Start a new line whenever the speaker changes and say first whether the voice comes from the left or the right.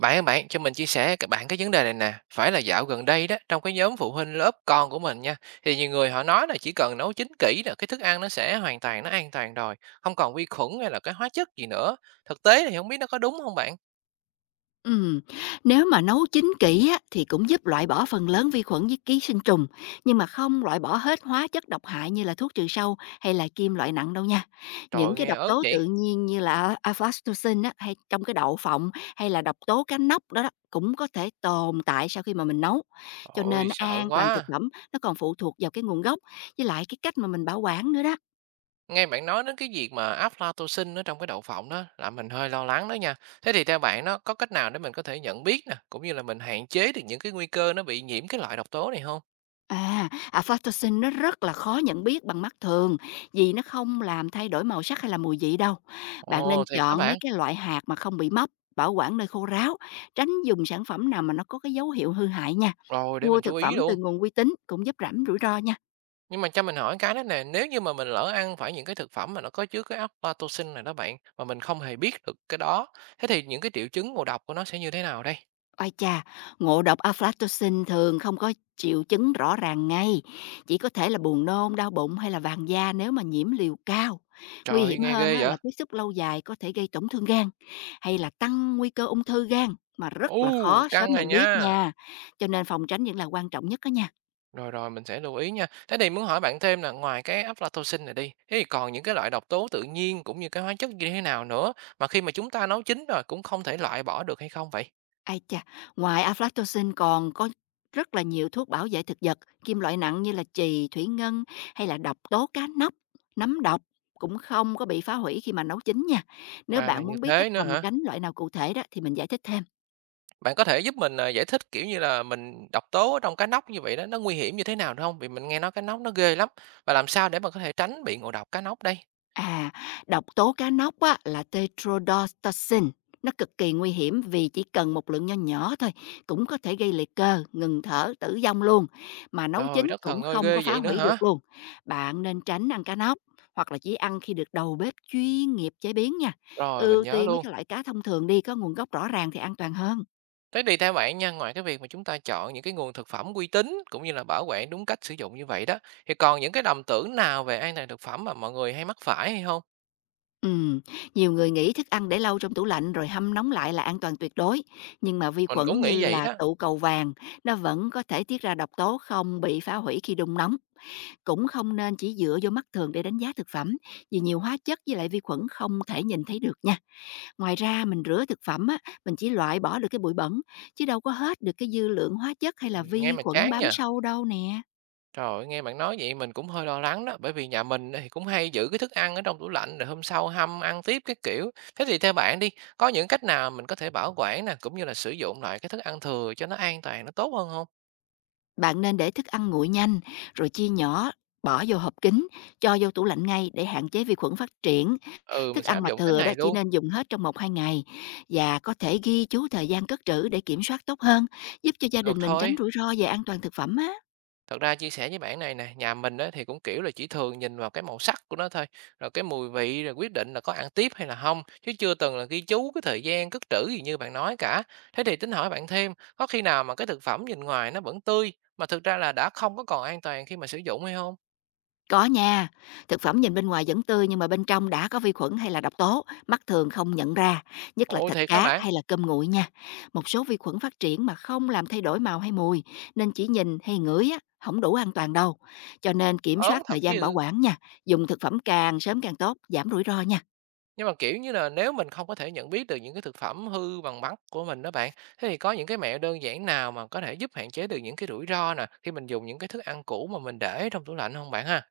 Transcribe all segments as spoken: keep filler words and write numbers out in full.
right: Bạn ơi bạn, cho mình chia sẻ các bạn cái vấn đề này nè. Phải là dạo gần đây đó, trong cái nhóm phụ huynh lớp con của mình nha, thì nhiều người họ nói là chỉ cần nấu chín kỹ là cái thức ăn nó sẽ hoàn toàn nó an toàn rồi, không còn vi khuẩn hay là cái hóa chất gì nữa. Thực tế thì không biết nó có đúng không bạn?
left: Ừm, Nếu mà nấu chín kỹ á, thì cũng giúp loại bỏ phần lớn vi khuẩn với ký sinh trùng, nhưng mà không loại bỏ hết hóa chất độc hại như là thuốc trừ sâu hay là kim loại nặng đâu nha.
right: Trời
left: Những
right: ơi,
left: cái
right: nghe
left: độc
right: ớn
left: tố
right: vậy.
left: tự nhiên như là aflatoxin á, hay trong cái đậu phộng hay là độc tố cá nóc đó, đó cũng có thể tồn tại sau khi mà mình nấu. Cho
right: Ôi
left: nên
right: sợ
left: an toàn thực
right: quá.
left: phẩm nó còn phụ thuộc vào cái nguồn gốc với lại cái cách mà mình bảo quản nữa đó.
right: Nghe bạn nói đến cái việc mà aflatoxin ở trong cái đậu phộng đó là mình hơi lo lắng đó nha. Thế thì theo bạn nó có cách nào để mình có thể nhận biết nè, cũng như là mình hạn chế được những cái nguy cơ nó bị nhiễm cái loại độc tố này không?
left: À, aflatoxin nó rất là khó nhận biết bằng mắt thường, vì nó không làm thay đổi màu sắc hay là mùi vị đâu. Bạn nên
right: Ồ, thì các
left: chọn mấy
right: bạn.
left: cái loại hạt mà không bị mốc, bảo quản nơi khô ráo, tránh dùng sản phẩm nào mà nó có cái dấu hiệu hư hại nha.
right: Rồi để
left: Mua
right: mình chú
left: thực
right: ý
left: phẩm từ
right: luôn.
left: nguồn uy tín cũng giúp giảm rủi ro nha.
right: Nhưng mà cho mình hỏi cái đó nè, nếu như mà mình lỡ ăn phải những cái thực phẩm mà nó có chứa cái óc Latoxin này đó bạn, mà mình không hề biết được cái đó, thế thì những cái triệu chứng ngộ độc của nó sẽ như thế nào đây?
left: Ôi chà, ngộ độc aflatoxin thường không có triệu chứng rõ ràng ngay, chỉ có thể là buồn nôn, đau bụng hay là vàng da nếu mà nhiễm liều cao. Nguy
right: Trời,
left: hiểm
right: nghe
left: hơn
right: ghê
left: á,
right: vậy?
left: là tiếp xúc lâu dài có thể gây tổn thương gan hay là tăng nguy cơ ung thư gan, mà rất
right: U,
left: là khó sớm
right: căng này
left: nhận biết
right: nha.
left: nha. Cho nên phòng tránh vẫn là quan trọng nhất đó nha.
right: Rồi rồi mình sẽ lưu ý nha. Thế thì muốn hỏi bạn thêm là ngoài cái aflatoxin này đi, thế thì còn những cái loại độc tố tự nhiên cũng như cái hóa chất như thế nào nữa mà khi mà chúng ta nấu chín rồi cũng không thể loại bỏ được hay không vậy?
left: ai chà! Ngoài aflatoxin còn có rất là nhiều thuốc bảo vệ thực vật, kim loại nặng như là chì, thủy ngân hay là độc tố cá nóc, nấm độc cũng không có bị phá hủy khi mà nấu chín nha. Nếu
right: Ra là
left: bạn
right: như
left: muốn biết cách
right: thế nữa
left: phòng
right: hả?
left: tránh loại nào cụ thể đó thì mình giải thích thêm.
right: Bạn có thể giúp mình, à, giải thích, kiểu như là, mình độc tố ở trong cá nóc như vậy đó, nó nguy hiểm như thế nào được hông? Vì mình nghe nói cá nóc nó ghê lắm, và làm sao để mà có thể tránh bị ngộ độc cá nóc đây?
left: À, độc tố cá nóc á, là tetrodotoxin. Nó cực kỳ nguy hiểm vì chỉ cần một lượng nho nhỏ thôi cũng có thể gây liệt cơ, ngừng thở, tử vong luôn. Mà nấu
right: Trời
left: chín
right: đất
left: cũng
right: thần ơi,
left: không có
right: ghê
left: phá
right: vậy nữa
left: hủy
right: hả?
left: được luôn. Bạn nên tránh ăn cá nóc hoặc là chỉ ăn khi được đầu bếp chuyên nghiệp chế biến nha.
right: Rồi, mình
left: Ưu
right: nhớ
left: tiên mấy
right: luôn.
left: cái loại cá thông thường đi, có nguồn gốc rõ ràng thì an toàn hơn.
right: Thế thì theo bạn nha, ngoài cái việc mà chúng ta chọn những cái nguồn thực phẩm uy tín, cũng như là bảo quản đúng cách sử dụng như vậy đó, thì còn những cái lầm tưởng nào về an toàn thực phẩm mà mọi người hay mắc phải hay không?
left: Ừm, Nhiều người nghĩ thức ăn để lâu trong tủ lạnh rồi hâm nóng lại là an toàn tuyệt đối, nhưng mà vi
right: Mình
left: khuẩn
right: cũng nghĩ
left: như
right: vậy
left: là
right: đó,
left: tụ cầu vàng nó vẫn có thể tiết ra độc tố không bị phá hủy khi đun nóng. Cũng không nên chỉ dựa vô mắt thường để đánh giá thực phẩm, vì nhiều hóa chất với lại vi khuẩn không thể nhìn thấy được nha. Ngoài ra, mình rửa thực phẩm á, mình chỉ loại bỏ được cái bụi bẩn, chứ đâu có hết được cái dư lượng hóa chất hay là
right: ừm, nghe
left: vi
right: mà
left: khuẩn
right: chán
left: bám
right: nhỉ.
left: sâu đâu nè.
right: Trời ơi, nghe bạn nói vậy mình cũng hơi lo lắng đó, bởi vì nhà mình thì cũng hay giữ cái thức ăn ở trong tủ lạnh rồi hôm sau hâm ăn tiếp cái kiểu. Thế thì theo bạn đi, có những cách nào mình có thể bảo quản nè, cũng như là sử dụng lại cái thức ăn thừa cho nó an toàn, nó tốt hơn không?
left: Bạn nên để thức ăn nguội nhanh, rồi chia nhỏ, bỏ vô hộp kín, cho vô tủ lạnh ngay để hạn chế vi khuẩn phát triển.
right: Ừ, mình
left: Thức
right: sẽ
left: ăn
right: áp
left: mà
right: dụng cái
left: thừa đó
right: này
left: chỉ
right: luôn.
left: nên dùng hết trong một hai ngày. Và có thể ghi chú thời gian cất trữ để kiểm soát tốt hơn, giúp cho gia
right: Được
left: đình mình tránh
right: thôi.
left: rủi ro về an toàn thực phẩm á.
right: Thật ra chia sẻ với bạn này nè, nhà mình á thì cũng, kiểu là, chỉ thường nhìn vào cái màu sắc của nó thôi, rồi cái mùi vị rồi quyết định là có ăn tiếp hay là không chứ chưa từng là ghi chú cái thời gian cất trữ gì như bạn nói cả. Thế thì tính hỏi bạn thêm, có khi nào mà cái thực phẩm nhìn ngoài nó vẫn tươi, mà thực ra là đã không có còn an toàn khi mà sử dụng hay không?
left: Có nha, thực phẩm nhìn bên ngoài vẫn tươi nhưng mà bên trong đã có vi khuẩn hay là độc tố, mắt thường không nhận ra, nhất là
right: Ôi
left: thịt
right: thiệt hả
left: cá
right: bạn?
left: hay là cơm nguội nha. Một số vi khuẩn phát triển mà không làm thay đổi màu hay mùi, nên chỉ nhìn hay ngửi á, không đủ an toàn đâu. Cho nên kiểm
right: Ớn
left: soát thời
right: thật
left: gian bảo
right: chứ.
left: quản nha, dùng thực phẩm càng sớm càng tốt, giảm rủi ro nha.
right: Nhưng mà, kiểu như là, nếu mình không có thể nhận biết được những cái thực phẩm hư bằng mắt của mình đó bạn, thế thì có những cái mẹo đơn giản nào mà có thể giúp hạn chế được những cái rủi ro nè, khi mình dùng những cái thức ăn cũ mà mình để trong tủ lạnh không bạn ha?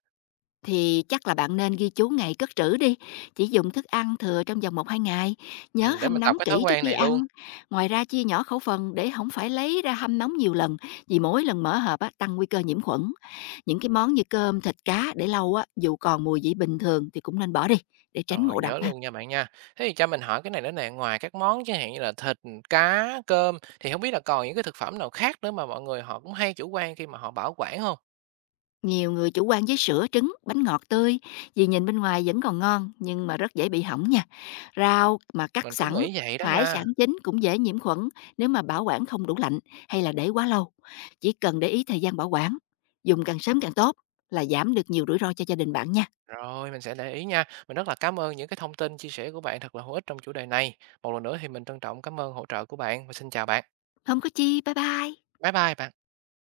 left: Thì chắc là bạn nên ghi chú ngày cất trữ đi, chỉ dùng thức ăn thừa trong vòng một hai ngày, nhớ
right: Ừm, để
left: hâm
right: mình tập
left: nóng
right: cái thói
left: kỹ trước
right: quen
left: khi
right: này luôn,
left: ăn. Ngoài ra, chia nhỏ khẩu phần để không phải lấy ra hâm nóng nhiều lần, vì mỗi lần mở hộp á, tăng nguy cơ nhiễm khuẩn. Những cái món như cơm, thịt, cá để lâu á, dù còn mùi vị bình thường thì cũng nên bỏ đi để tránh ngộ
right: rồi
left: độc
right: nhớ
left: ha.
right: luôn nha bạn nha. Thế thì cho mình hỏi cái này nữa nè, ngoài các món chẳng hạn như là thịt, cá, cơm thì không biết là còn những cái thực phẩm nào khác nữa mà mọi người họ cũng hay chủ quan khi mà họ bảo quản không?
left: Nhiều người chủ quan với sữa, trứng, bánh ngọt tươi vì nhìn bên ngoài vẫn còn ngon nhưng mà rất dễ bị hỏng nha. Rau mà cắt
right: Mình cũng
left: sẵn,
right: nghĩ vậy đó
left: hải
right: nha.
left: sản chín cũng dễ nhiễm khuẩn nếu mà bảo quản không đủ lạnh hay là để quá lâu. Chỉ cần để ý thời gian bảo quản, dùng càng sớm càng tốt là giảm được nhiều rủi ro cho gia đình bạn nha.
right: Rồi, mình sẽ để ý nha. Mình rất là cảm ơn những cái thông tin chia sẻ của bạn thật là hữu ích trong chủ đề này. Một lần nữa thì mình trân trọng cảm ơn hỗ trợ của bạn và xin chào bạn.
left: Không có chi, bye bye.
right: Bye bye bạn.